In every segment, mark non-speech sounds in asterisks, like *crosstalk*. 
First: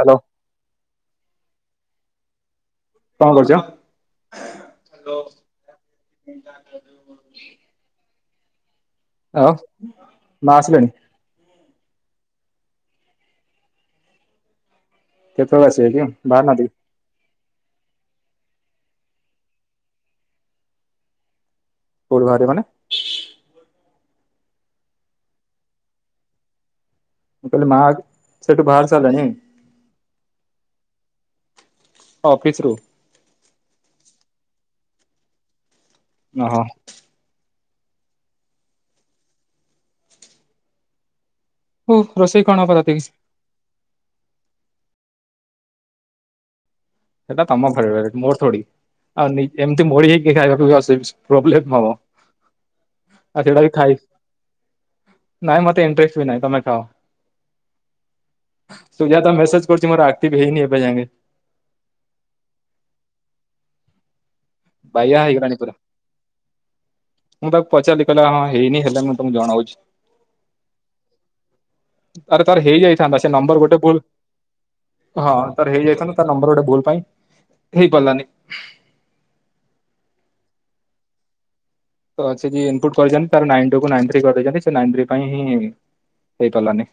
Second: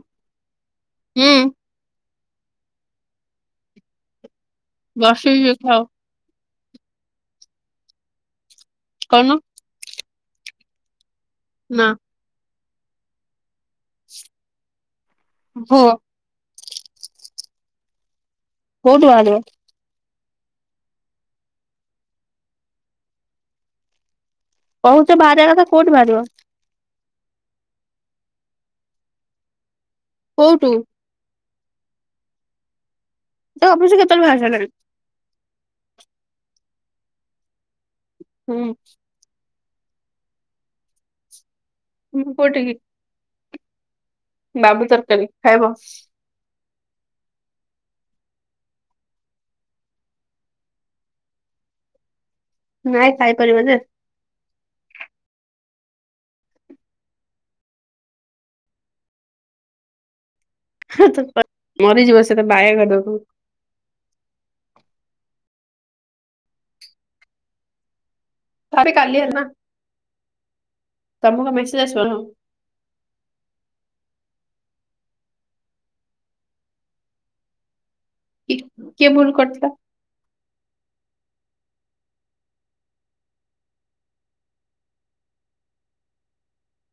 Hello. ଉଁ। କଣ କରୁଚ? ବସି ଯେ ଥାଉ। *unintelligible* କହୁନୁ ଆଉ ମା ଆସିଲେଣି। ନା। କେତେବେଳେ ଆସିବେ ହୁଅ କି ବାହାର ନାହାନ୍ତି? କୋଉଠୁ ବାହାରିବୁ? କୋଉଠୁ ବାହାରିବ ମାନେ? କହୁଛ ବାହାରିବା କଥା କୋଉଠି ବାହାରିବ? ମୁଁ କହିଲି ମା ସେଠୁ ବାହାରି ସାରିଲେଣି। କୋଉଟୁ? ଅଫିସରୁ। ତା ଅଫିସରୁ କେତେବେଳ ଠୁ ବାହାରି ସାରିଲାଣି। ଓହୋ। ହୁଁ। ହୁଁ ରୋଷେଇ କଣ କୋଉଠିକି ହବ ରାତିକି? ବାବୁ ତରକାରୀ ଖାଇବ। ସେଟା ତମ ଫେବରାଇଟ ମୋର ଥୋଡି। ଆଉ ଏମତି ମୋଡି ହେଇକି ଖାଇବାକୁ ବି ଅସ୍ ପ୍ରୋବ୍ଲେମ ହବ। ନାଇଁ ଆଉ ସେଇଟା ଖାଇପାରିବ ବି ଯେ। ଖାଇ ନାଇଁ ମତେ ଇଣ୍ଟରେଷ୍ଟ ବି ନାହିଁ ତମେ ଖାଅ। ତୁ ଯା ତ ମେସଜ କରୁଛି ମର ଆ ମରିଯିବ ସେଟା ତ ବାଇଆ କରଦବ। ବାଇଆ ହେଇଗଲାଣି ପୁରା, ମୁଁ ତାକୁ ପଚାରିଲି କହିଲା ହଁ ହେଇନି, ତାପରେ ହେଲେ ମୁଁ କାଲି ତମକୁ ହେଲା ଜଣଉଛି। ତମକୁ ମେସେଜ ଆସିବ ଆରେ ତାର ହେଇ ଯାଇଥାନ୍ତା ସେ ନମ୍ବର ଗୋଟେ ଭୁଲ ହଁ ତ ହେଇ ଯାଇଥାନ୍ତା ତାର ନମ୍ବର ଗୋଟେ ଭୁଲ ପାଇଁ ହେଇପାରିଲାନି କିଏ କିଏ ଭୁଲ କରଥିଲା? ତ ସେ ଯିଏ ଇନପୁଟ୍ କରିଛନ୍ତି ତାର ନାଇନ୍ ଟୁ କୁ ନାଇନ୍ ଥ୍ରୀ କରି ଦେଇଛନ୍ତି, ସେ ନାଇନ ଥ୍ରୀ ପାଇଁ ହିଁ ହେଇନି। ହେଇ ପାରଲାନି।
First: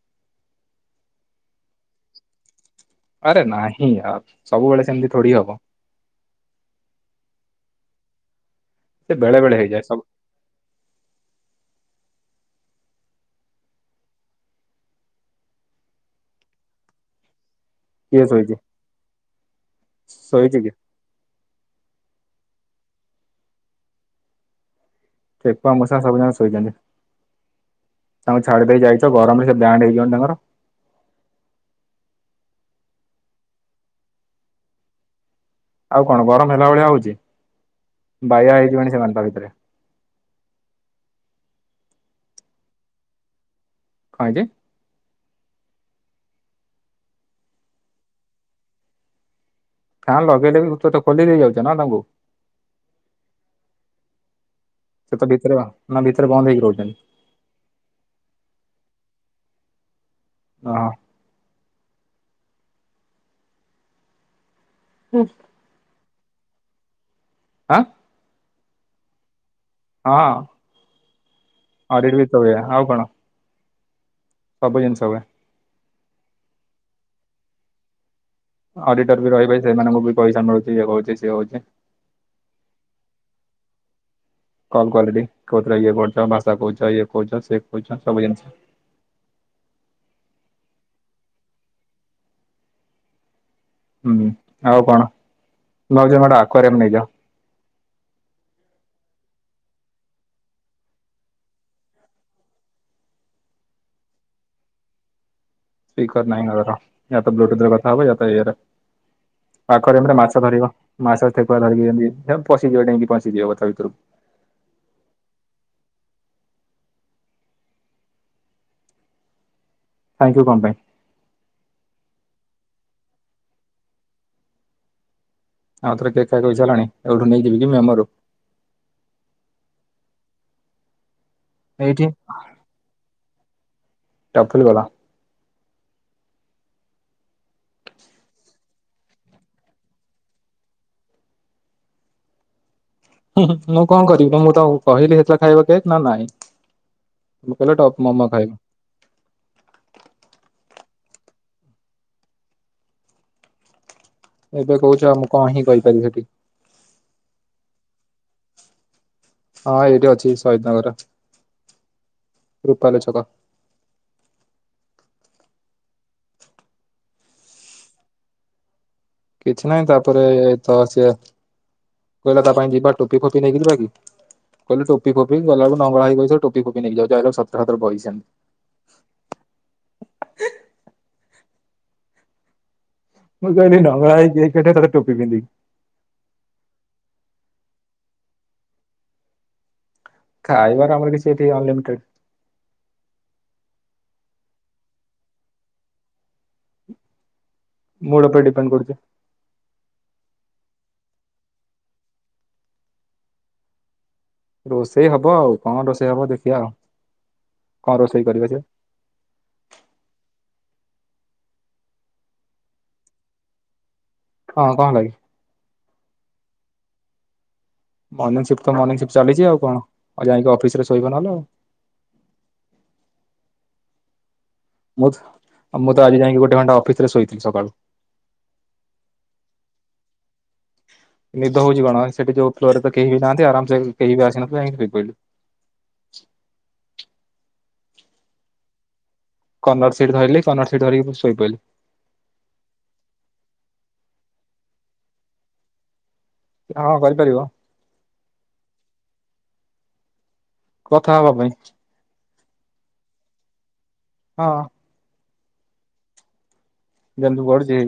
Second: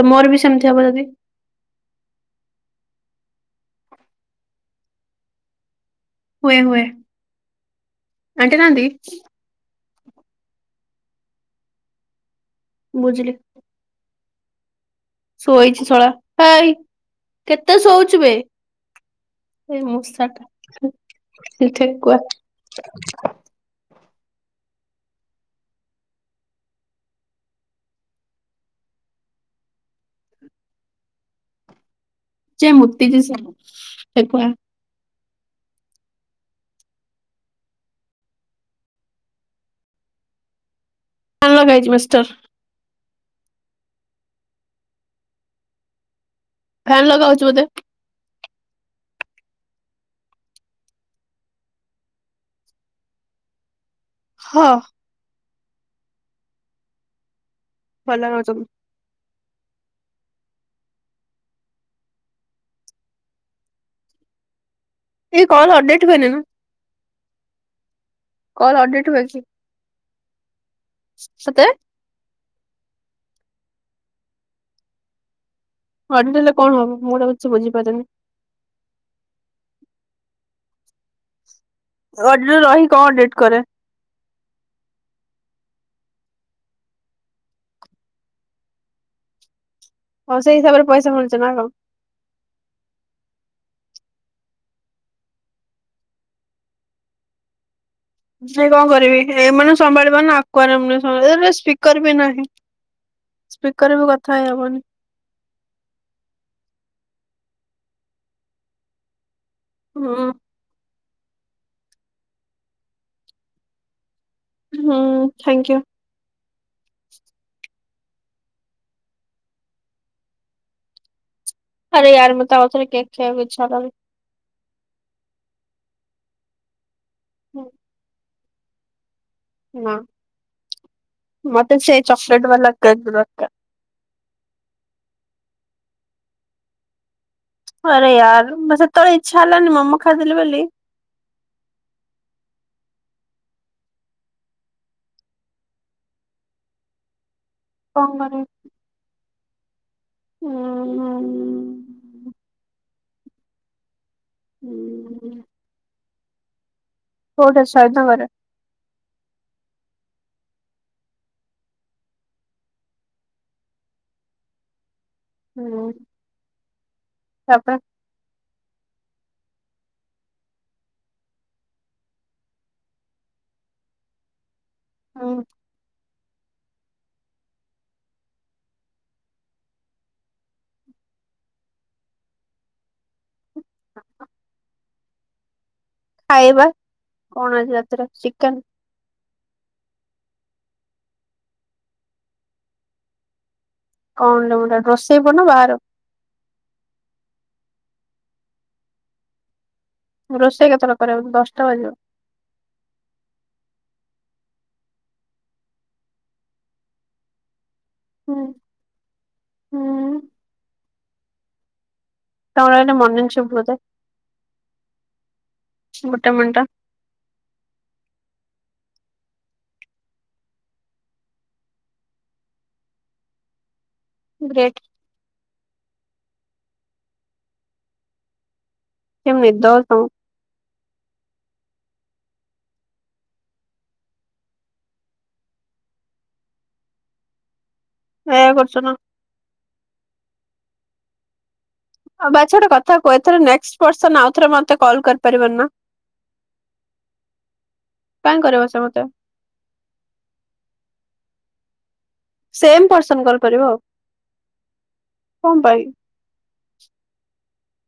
ତ ମୋର ବି ସେମତି ହବ ଯଦି। ଆରେ ନାହିଁ ଆର ସବୁବେଳେ ସେମତି ଥୋଡି ହବ। ହୁଏ, ହୁଏ। ଆଣ୍ଟି ନାହାନ୍ତି ସେ ବେଳେ ବେଳେ ହେଇଯାଏ, ସବ ବୁଝିଲି। ଶୋଇଛି ଶଳା ହେଇ କେତେ ଶୋଉଛୁ କିଏ ବେ। ଶୋଇଛି। ସେଇ ଶୋଇଛି କି ମୂଷାଟା ସେ ଠେକୁଆ। ଠେକୁଆ, ମୂଷା ସବୁଯାକ ଶୋଇଛନ୍ତି। ତାଙ୍କୁ ଛାଡି ଦେଇକି ଯାଇଛ ଗରମ ରେ ସେ ବ୍ୟାଣ୍ଡ ହେଇ ଯିବଣି ତାଙ୍କର। ସିଏ ମୁତିକି ସାଇଲେଇ, ଠେକୁଆ ଆଉ କଣ ଗରମ ହେଲା ଭଳିଆ ହଉଚି, ବାଇଆ ହେଇ ଯିବେଣି ସେମାନେ ତା ଭିତରେ। ଫ୍ୟାନ ଲଗା ହେଇଚି ମିଷ୍ଟର। କଁ ହେଇଚି? ଫ୍ୟାନ ଲଗାଉଛି ବୋଧେ। ଫ୍ୟାନ ଲଗେଇଲେ ବି *unintelligible* ତ ଖୋଲି ଦେଇ ଯାଉଛ ନା ତାଙ୍କୁ। ହ। ସେ ତ ଭିତରେ ନା ଭିତରେ ବନ୍ଦ ହେଇକି ରହୁଛନ୍ତି। ଭଲ ହଉଚୁ। ଓ। ଏଇ କଲ ଅପଡେଟ ହୁଏନିନା? ଆ? କଲ ଅଡିଟ୍ ହୁଏକୀ? ହଁ। ଅଡିଡ ବି ତ ହୁଏ ଆଉ କଣ? ସବୁ ଜିନିଷ ହୁଏ। ଅଡିଟ ହେଲେ କଣ ହବ ମୁଁ ଗୋଟେ କିଛି ବୁଝିପାରୁନି। ଅଡିଟର ବି ରହିବେ ସେମାନଙ୍କୁ ବି ପଇସା ମିଳୁଛି। ଇଏ କହୁଛି। ଅଡିଟର ରହି କଣ ଅଡିଟ କରେ? କଲ କ୍ୱାଲିଟୀ କୋଉଥିରେ ଇଏ କରୁଛ ଭାଷା କହୁଛ ଇଏ କହୁଛ ସେ କହୁଛ ସବୁ ଜିନିଷ। ହଉ ସେଇ ହିସାବରେ ପଇସା ମିଳୁଛି ନା କଣ? ହୁଁ ଆଉ କଣ? ମୁ ଭାବୁଚି ଆମେ ଗୋଟେ ଆକୁଆରିଅମ୍ ନେଇଯିବା। ସେ କଣ କରିବେ ଏଇମାନଙ୍କୁ ସମ୍ଭାଳି ପାରୁନ ଆକୁଆରିଅମ୍ ରେ ସମ୍ବା ଏଟ୍ ସ୍ପିକର ବି ନାହିଁ। ସ୍ପିକର ରେ ବି କଥା ହେଇହବନି। ସ୍ପିକର ନାହିଁ ଘରର ୟାତ ବ୍ଲୁଟୁଥରେ କଥା ହବ ୟା ତ ଇୟରରେ। ପାଖରେ ପରା ହୁଁ ମାଛ ଧରିବ। ମାସ ଥେକୁଆ ଧରିକି ଏନ୍ତି ହେରା ପଶିଯିବ ଡେଇଁଙ୍କି ପଶିଯିବ ଯିବ ତା ଭିତରୁକୁ। ହଁ ଥ୍ୟାଙ୍କୟୁ। ଥ୍ୟାଙ୍କୟୁ କଣ ପାଇଁ? ଆରେ ୟାର ମତେ ଆଉଥରେ କେକ୍ ଖାଇବାକୁ ଇଚ୍ଛା ହେଲାଣି। ଆଉ ଥରେ କେକ୍ ଖାଇବାକୁ ଇଚ୍ଛା ହେଲାଣି ଏଠୁ ନେଇ ଯିବି କି ମେମରୁ? ହଁ ମତେ ସେ ଏଇଠି ଚକଲେଟ୍ ବାଲା କେକ୍ ଦର୍ ଟଫଲ ବାଲା। ଆରେ ୟାର ବ ସେତେବେଳେ ଇଚ୍ଛା ହେଲାନି ମୋମ ଖାଇଦେଲି ବୋଲି ମୁଁ କଣ କରିବି ନା ମୁଁ ତ କହିଲି ହେତବେଳେ ଖାଇବ କେକ୍ ନା ନାଇଁ। ମୁ କହିଲେ ଟପ କଣ ମୋମ ଖାଇବି। ହଁ ହଁ। ଏବେ କହୁଛ ଆଉ ମୁଁ କଣ ହିଁ କହିପାରିବି ହେଠି? କୋଉଠେ ସହିଦ ନଗରରେ? ହଁ ଏଇଠି ଅଛି ସହଦନଗର ରେ। ରୂପାଲି ଛକ। ହୁଁ ତାପରେ କିଛି ନହିଁ ତାପରେ ତ ସିଏ କହିଲା ତା ପାଇଁ ଯିବା ଟୋପି ଫୋପି ନେଇକି ଯିବା କି କହିଲେ ଟୋପି ହୁଁ ଫୋପି ଗଲା ବେଳକୁ ନଙ୍ଗଳା ହେଇକି ବସି ଟୋପି ଫୋପି ନେଇକି ଯାଉଚି। ଆଇଲାବେଳକୁ ସତରେ ସତ ବଇଚି ସେମିତି ମୁଁ କହିଲି ନଙ୍ଗଳା ହେଇ କେକ କାଟେ ତଟ ଟୋପି ପିନ୍ଧିକି ଖାଇବା କଣ ଅଛି ରାତିରେ ଚିକେନ? ଖାଇବର ଆମର କିଛି ଏଠି ଅନଲିମିଟେଡ। କଣ ତମର ରୋଷେଇ କର ନା ବାହାରୁ? ମୁଡ ଉପରେ ଡିପେଣ୍ଡ କରୁଚ୍ଛି। ରୋଷେଇ କେତେବେଳେ କରିବ ଦଶଟା ବାଜିବ। ରୋଷେଇ ହବ ଆଉ କଣ ରୋଷେଇ ହବ ଦେଖିବା ଆଉ। କଣ ରୋଷେଇ ହୁଁ କରିବ ସେ? ହୁଁ ତମର ଏଇନା ମର୍ନିଙ୍ଗ୍ ସିପ୍ଟ୍ ବୋଧେ। ହଁ କଣ ହେଲା କି? ମୋଟା ମେଣ୍ଟା। ମର୍ନିଙ୍ଗ ସିଫ୍ଟ ତ ମର୍ନିଙ୍ଗ ସିଫ୍ଟ ଚାଲିଛି ଆଉ କଣ ଆଉ ଯାଇକି ଅଫିସରେ ଶୋଇବ ନହେଲେ ଆଉ। ଗ୍ରେଟ୍ ମୁଁ ମୁଁ ତ ଆଜି ଯାଇକି ଗୋଟେ ଘଣ୍ଟା ଅଫିସରେ ଶୋଇଥିଲି ସକାଳୁ। କି ନିଦ ତମକୁ। ନିଦ ହଉଛି କଣ ସେଠି ଯୋଉ ଫ୍ଲୋରେ ତ କେହି ବି ନାହାନ୍ତି ଆରାମସେ କେହି ବି ଆସିନଥିବେ ଯାଇକି ଶୋଇପଇଲି । ଏୟା କରୁଛ ନା। କର୍ନର ସିଟ୍ ଧଇଲି କର୍ନର ସିଟ୍ ଧରିକି ପୁଣି ଶୋଇପଇଲି। ବାଛ୍ ଗୋଟେ କଥା କୁହ ନେକ୍ସଟ୍ ପର୍ସନ ଆଉଥରେ ମତେ କଲ୍ କରିପାରିବନି ନା। ହଁ କରିପାରିବ କଣ କରିବ ସେ ମତେ? କଥା ହବା ପାଇଁ। ସେମ ପର୍ସନ କଲ କରିବ। ହଁ। କ ପାଇଁ? କେନ୍ଦୁ ଗଡୁଛି।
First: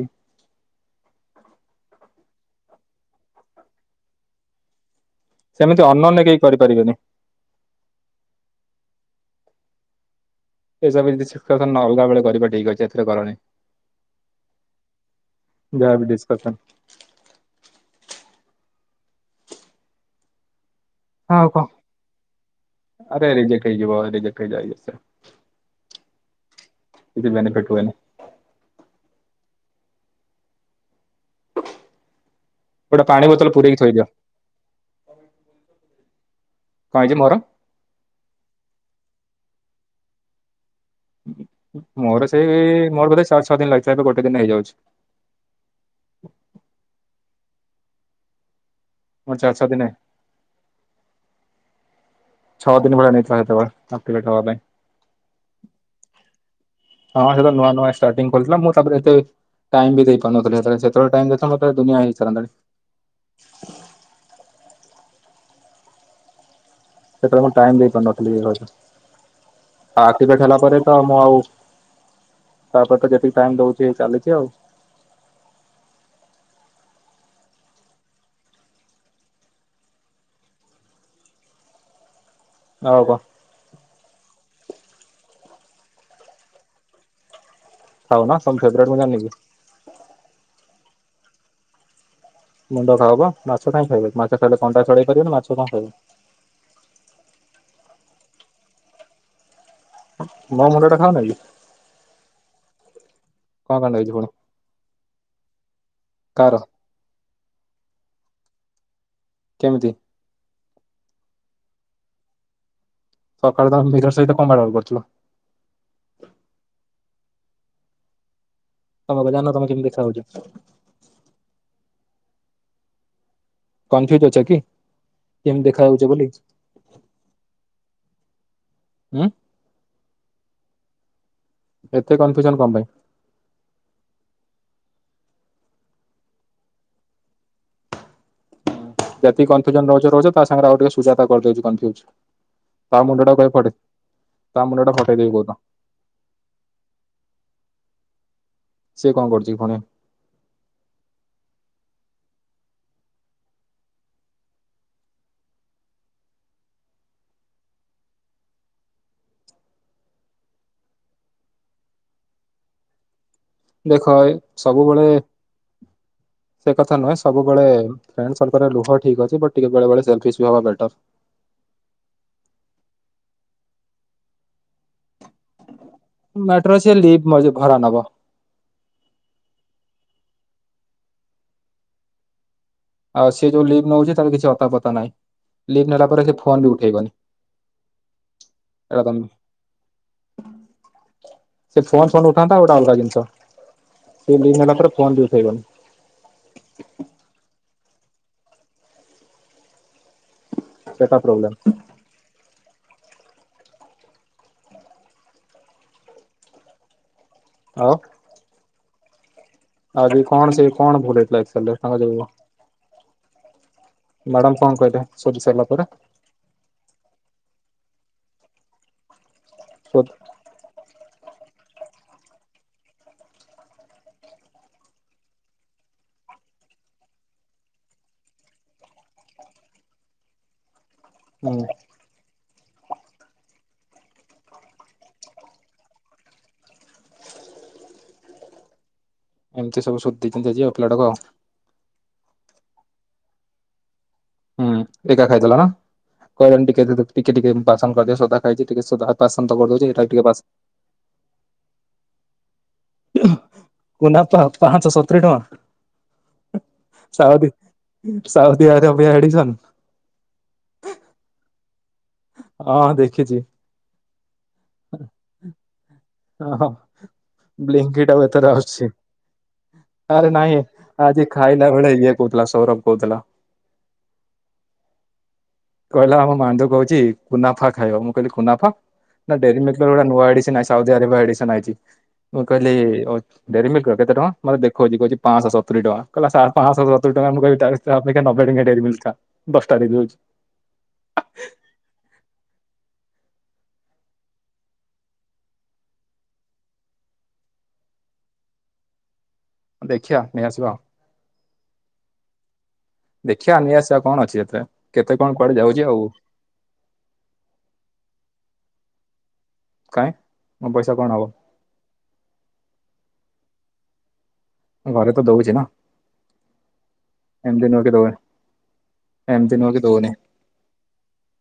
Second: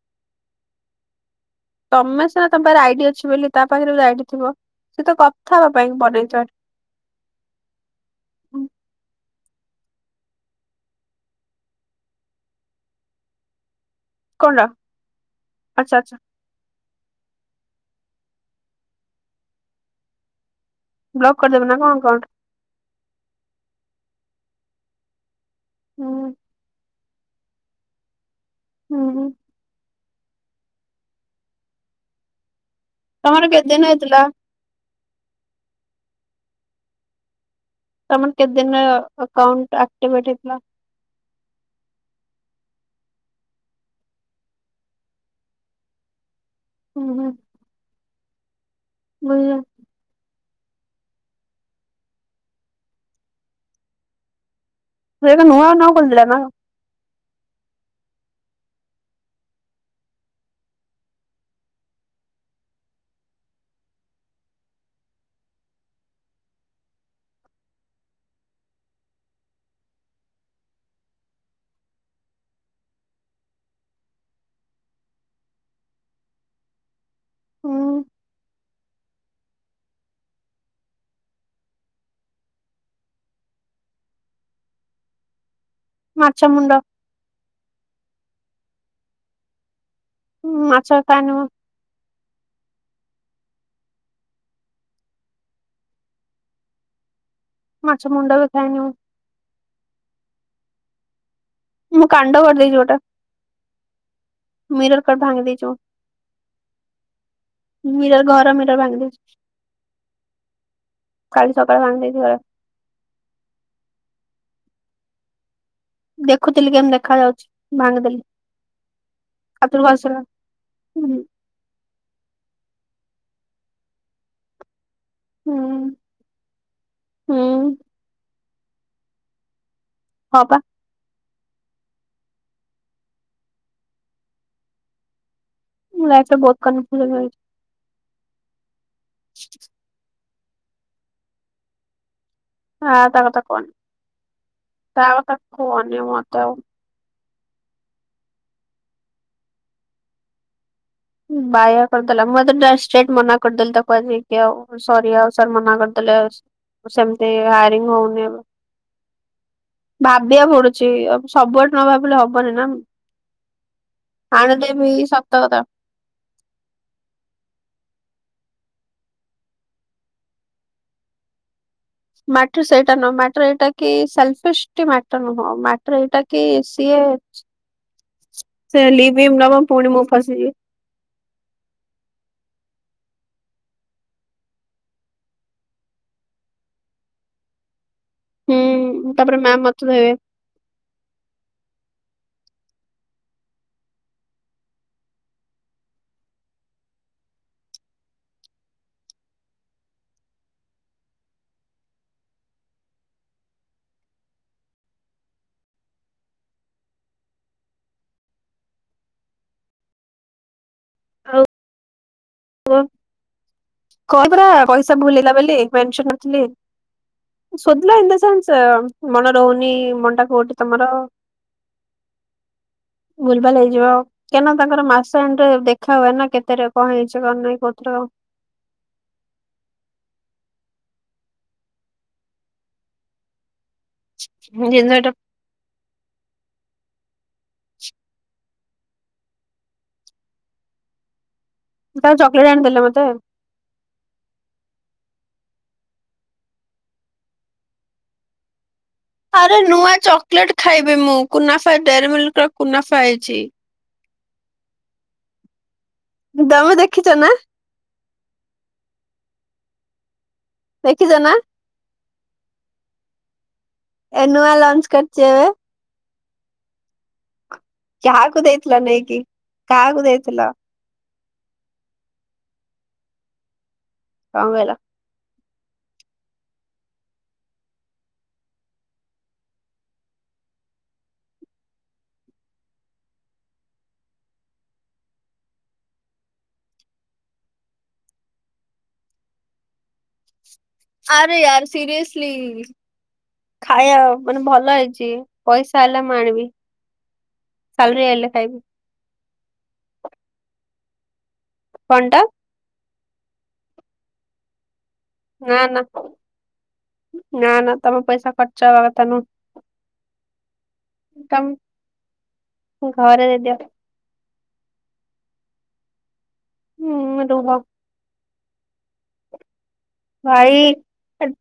ତମେ ସିନା ତମ ପାଖରେ ଆଇଡି ଅଛି ବୋଲି ତା ପାଖରେ ଯଦି ଆଇଡି ଥିବ। ସେ ତ କଥା ସେମିତି ହବାପାଇ ଅନନ୍ୟ କେହି ପରିଚର୍ କରିପାରିବେନି। ଏସବୁ କିଛି କଥା ନହେଲା ବେଳେ କରିବା ଠିକ୍ ଅଛି ଏତେ କରନି। କଣ ଟା ଆଚ୍ଛା ଯାହା ବି ଆଚ୍ଛା ଡିସ୍କସନ। ବ୍ଲକ ହଁ ଆଉ କହ କରିଦେବେ ନା କଣ ଆକାଉଣ୍ଟ? ଆରେ ରିଜେକ୍ଟ୍ ହେଇଯିବ ରିଜେକ୍ଟ ହେଇଯାଏ। ହୁଁ କିଛି ବେନିଫିଟ୍ ହୁଏନି। ହୁଁ ହୁଁ। ଗୋଟେ ପାଣି ତମର ବୋତଲ କେତେ ପୁରେଇକି ଦିନ ଥୋଇଦିଅ। ହେଇଥିଲା? କଣ ହେଇଚି ମୋର। ତମର କେତେ ଦିନିରେ ଆକାଉଣ୍ଟଟା ଆକ୍ଟିଭେଟ୍ ହେଇଥିଲା? ମୋର ସେଇ ମୋର ବୋଧେ ଛଅ ଛଅ ଦିନ ଲାଗିଥିଲା ଏବେ ଗୋଟେ ଦିନରେ ହେଇଯାଉଛି। ହୁଁ ହୁଁ। ମୋର ବୁଝିଲି। ଚାରିଛଅ ଦିନେ। ଛଅ ଦିନି ଭଳିଆ ନେଇଥିଲା ସେତେବେଳେ ଆକ୍ଟିଭେଟ୍ ହେବା ପାଇଁ। ସେ ନୂଆ ନୂଆ କୋଲିଥିଲା ନା। ହଁ ସେତେବେଳେ ନୂଆ ନୂଆ ଷ୍ଟାର୍ଟିଂ ଖୋଲିଥିଲା ମୁଁ ତାପରେ ଏତେ ଟାଇମ୍ ବି ଦେଇପାରୁନଥିଲି ସେତେବେଳେ ଟାଇମ୍ ଦେଇଥିଲେ ମତେ ଦୁନିଆ ହେଇସାରନ୍ତାଣି। ସେତେବେଳେ ମୁଁ ଟାଇମ୍ ଦେଇପାରୁନଥିଲି। ଆକ୍ଟିଭେଟ୍ ହେଲା ପରେ ତ ମୁଁ ଆଉ। ତାପରେ ତ ଯେତିକି ଟାଇମ୍ ଦୋଉଛି ଚାଲିଛି ଆଉ। ହୁଁ ଆଉ କଣ। ମାଛମୁଣ୍ଡ। ଖାଉନ ତୁମ ଫେବରାଇଟ୍ ମୁଁ ଜାଣିନି କି। ମାଛବଖାଏନି ମୁଁ। ମୁଣ୍ଡ ଖାଅପା ମାଛ କାହିଁକି ଖାଇବନି ମାଛ ଖାଇଲେ କଣ୍ଟା ଛଡେଇ ପାରିବନି ମାଛ କଣ ଖାଇବ। ମାଛ ମୁଣ୍ଡ ବି ଖାଏନି ମୁଁ। ମୋ ମୁଣ୍ଡଟା ଖାାଉନ କି? ମୁଁ କାଣ୍ଡ କରିଦେଇଛି ଗୋଟା। କଣ କାଣ୍ଡ ହେଇଛି ପୁଣି। ମିରର କଟ ଭାଙ୍ଗ ଦେଇଛୁ କାର ମିରର ଘର ମିରର ଭାଙ୍ଗ ଦେଇଛି। କେମିତି। କାଲି ସକାଳ ସାଙ୍ଗ ଦେଖିବ। ସକାଳୁ ତମେ ନିରାଷ ହେଇ ତାକୁ କପାଇଁ ଗାଳି କରୁଥିଲ। ଦେଖୁଥିଲି କେମିତି ଦେଖା ଯାଉଚି ଭାଙ୍ଗିଦେଲି। ତମେ କଣ ଜାଣିନ ତମେ ଅତୁର୍ କେମିତି ବାର ଦେଖାଯାଉଛ ଶୁଣ ହୁଁ। କନଫ୍ୟୁଜ ଅଛ କି? ହୁଁ କେମତି ଦେଖା ଯାଉଚ ବୋଲି ଉଁ। ହୁଁ ହଁ ପା। ଏତେ କନଫ୍ୟୁଜନ କଣ ପାଇଁ। ଲାଇଫରେ ବହୁତ କନଫ୍ୟୁଜନ ରହିଛି। ଯେତିକି କନଫ୍ୟୁଜନ ରହୁଚ ରହୁଚ ତା ସାଙ୍ଗରେ ଆଉ ଟିକେ ସୁଜତା କରିଦଉଚି କନଫ୍ୟୁଜ। ଆ ତା ମୁଣ୍ଡ କଥା ଟାକୁ କହ କହନି। ଫଟେ ତା ମୁଣ୍ଡ ଟାକୁ ଫଟେଇଦେବି କଥା କୋଉଦିନ। କୁହନି ମତେ ଆଉ। ସେ କଣ କରୁଚି କି ଫୁଣି। ବାୟା କରିଦେଲା ମୁଁ ଆଜି ତାକୁ ଷ୍ଟ୍ରେଟ ମନା କରିଦେଲି ତାକୁ ଆଜିକି ଆଉ ସରି ଆଉ ସାର ମନା କରିଦେ ଲେ ସେମତି ଆରିଙ୍ଗ ହଉନି। ଭାବିଆକୁ ପଡୁଚି ସବୁଆଡେ ନ ଭାବିଲେ ହବନି ନା। ଦେଖ ଆଣିଦେବି ସବୁବେଳେ ସତ କଥା। ସେ କଥା ନୁହେଁ ସବୁବେଳେ ଏମିତି ସବୁଥିରେ ଲୁହ ଠିକ ଅଛି। ବଟ ଟିକେ ବେଳେବେଳେ ସେଲେଫିସ ହବା ଦରକାର। *inaudible* ମାଟ୍ରି ସେଇଟା ନୁହେଁ ମାଟ୍ର ଏଇଟା କି ସେଲଫିସ ଟି ମା ନୁହଁ ମ୳୲ଟର ଏଇଟା କି ମ୍ୟାଟର ଅଛି ସିଏ ଲିଭ୍ ଭରା ନବ ସେ ଲିଗିମ ନବ ପୁଣି ମୁଁ ଫସିବି। ଆଉ ସେ ଯୋଉ ଲିଭ୍ ନେଉଛି ତାର କିଛି ଅତାପତା ନାହିଁ। ଲିଭ ନେଲା ପରେ ସେ ଫୋନ ବି ଉଠେଇବନି। ଏଇଟା ହୁଁ ତମେ ତାପରେ ମ୍ୟାମ ନଥିବେ। ସେ ଫୋନ ଫୋନ ଉଠାନ୍ତା ଗୋଟେ ଅଲଗା ଜିନିଷ। ସେ ଲିଭ ନେଲା ପରେ ଫୋନ ବି ଉଠେଇବନି। *inaudible* ସେଟା ପ୍ରୋବ୍ଲେମ୍। ଆଉ। ଆଉ ଯୋଉ କଣ ସବୁ କଣ ଭୁଲହେଇଥିଲା। ଏକସେଲରେ ତାଙ୍କ ଯୋଗୁ। ଓ କଣ ପରା ପଇସା କହିଲେ ଭୁଲହେଇଥିଲା ସୋଧି ବୋଲି ସାରିଲା ପରେ ମେନସନ କରିଥିଲି। ଶୋଦିଲା ଇନ ଦ ସେନ୍ସ ମନ ରହୁନି ହୁଁ ମନ ଟା କଉଠି ତମର। *inaudible* ଭୁଲ ଭାଲ ହେଇଯିବ କାହିଁକିନା ତାଙ୍କର ମାସ ଏଣ୍ଡ ଦେଖା ହୁଏନା କେତେରେ କଣ ହେଇଛି କଣ ନାହିଁ ପତ୍ର। ହୁଁ। ଯେନେଟ ଏମିତି ସବୁ ଶୋଦି ଦେଇଚନ୍ତି ଯେ ପିଲାଟାକୁ ଆଉ। ଆଉ ଚକୋଲେଟ ଆଣିଦେଲେ ମତେ। ଏକା ଖାଇଦେଲା ନା କଣ ଟିକେ ଟିକେ ଟିକେ ବାସନ କରିଦେ ସୋଦା ଖାଇଚି। ଆରେ ନୂଆ ଚକୋଲେଟ ଖାଇବି ମୁଁ କୁନାଫାଏ ଡେରମଲିକର କୁନାଫାଏ ହେଇଛି। କୁନାପାଏ ପାଞ୍ଚଶହ ସତୁରି ଟଙ୍କା। ଦମେ ଦେଖିଛ ନା। Saudi Saudi Arabia edition. ଦେଖିଛ ନା। ହଁ ଦେଖିଚି। ଏନୁଆ ଲଞ୍ଚ କରଚେ। ଓ ହଁ ବ୍ଲେଙ୍କିଟା କାହାକୁ ଏଥର ଦେଇଥିଲ ଆସିଚି। ନେଇକି? କାହାକୁ ଆରେ ଦେଇଥିଲ ନାଇଁରେ। ଆଜି ଖାଇଲା ବେଳେ ଇଏ କହୁଥିଲା ସୌରଭ କହୁଥିଲା। କଣ କହିଲା? କହିଲା ଆମ ମାଣ୍ଡୁ କହୁଛି କୁନାଫା ଖାଇବ ମୁଁ କହିଲି କୁନାଫା। ନା ଡେରିମିକ୍ଲିରେ ଗୋଟେ ନୂଆ ଏଡିସିନ୍ ଆ ସାଉଦିଆରେ ପା ଏଡିସନ୍ ଆଇଚି। ମୁଁ କହିଲି ହଉ ଡେରି ମିଲକ କେତେ ଟଙ୍କା ମତେ ଦେଖଛି କହୁଛି ପାଞ୍ଚଶହ ସତୁରି ଟଙ୍କା କହିଲା ସେ ପାଞ୍ଚଶହ ସତୁୁରି ଟ ତା ଅପେକ୍ଷା ନବେ ଟଙ୍କା ଡେରି ମିଲକ ଖା ଦଶଟା ଦେଇ ଦଉଛି। ଆରେୟାର ସିରିୟସ୍ଲି। ଖାଇବା ମାନେ ଭଲ ହେଇଛି ପଇସା ହେଲେ ମୁ ଆଣିବି। ସାଲେରୀ ଆଇଲେ ଖାଇବି। ଦେଖିବା ନେଇ ଆସିବା। କଣ ଟା? ଦେଖିବା ନେଇଆସିବା କଣ ଅଛି ଏଥିରେ? କେତେ କଣ କୁଆଡେ ନା ନା ଯାଉଛି ଆଉ ନା ନା ତମେ ପଇସା ଖର୍ଚ୍ଚ ହେବା କଥା ନୁହଁ। କାଇଁ ମୋ ପଇସା କଣ ହବ ତମ ଘରେ ଦେଇଦିଅ। ଘରେ ତ ଦଉଛି ନା ହୁଁ ରୁହ ଏମତି ନୁହେଁକି ଦଉନି। ଏମିତି ନୁହେଁ କି ଦଉନି ଭାଇ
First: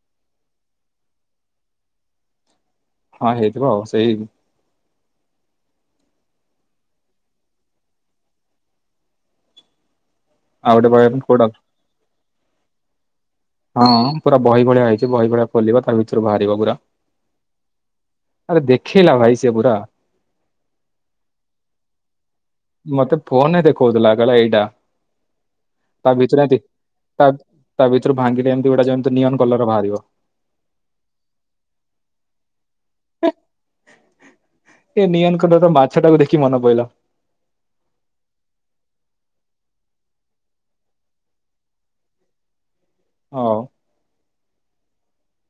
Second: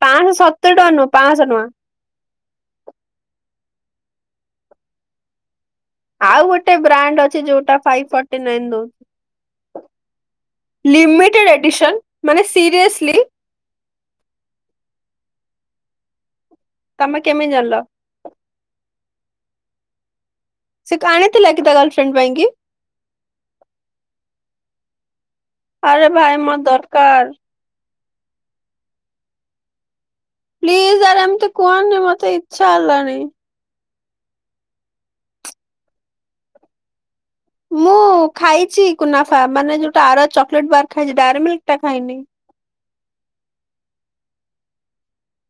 ପାଞ୍ଚଶହ ସତୁରି ଟଙ୍କା ନୁହଁ ପାଞ୍ଚଶହ ଟଙ୍କା। ହଁ ହେଇଥିବ ଆଉ ସେଇ ଆଉ ଗୋଟେ ବ୍ରାଣ୍ଡ ଅଛି ଯୋଉଟା ଫାଇପ ଫଟି ନାଇନ ଦଉ ଆଉ ଗୋଟେ ବହି କୋଉ ଲିମିଟେଡ ଏଡିସନ୍ ମାନେ ସିରିଏସଲି। ହଁ ପୁରା ବହି ଭଳିଆ ହେଇଛି ବହି ଭଳିଆ ଖୋଲିବ ତା ଭିତରୁ ବାହାରି ହାରିବ ପୂରା ତମେ କେମିତି ଜାଣିଲ ଆରେ ଦେଖେଇଲା ଭାଇ ସେ ପୁରା। ସେ ଆଣିଥିଲା କି ତା ଗାର୍ଲଫ୍ରେଣ୍ଡ ପାଇଁ କି? ମତେ ଫୋନ ରେ ଦେଖଉଥିଲା କହିଲା ଏଇଟା। ଆରେ ତା ଭିତରେ ଭାଇ ମୋ ଏମିତି ତା ଦରକାର। ତା ଭିତରୁ ଭାଙ୍ଗିଲେ ଏମିତି ଗୁଟା ଯେମିତି ନିଅନ କଲର ବାହାରିବ। ପ୍ଲିଜ ସାର ଏମିତି କୁହନି ମତେ ଇଚ୍ଛା ହେଲାଣି। ଏ ନିଅନ କଲରର ମାଛ ଟାକୁ ଦେଖିକି ମନେ ପଡିଲା। ମୁଁ ଖାଇଛି କୁନାଫା ମାନେ ଯୋଉଟା ଆର ଚକୋଲେଟ ବାର ଖାଇଛି ଡେରିମିଲକ ଟା ଖାଇନି। ହଉ।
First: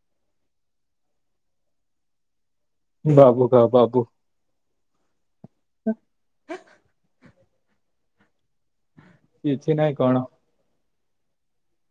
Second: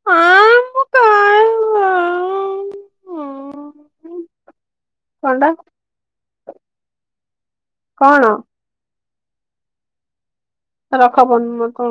ହଁ ମୁ ଖାଇବି। ବାବୁ କା ବାବୁ। କଣ ଟା କଣ? କିଛି ନାଇଁ କଣ? ରଖ ଫୋନ ମୋର କଣ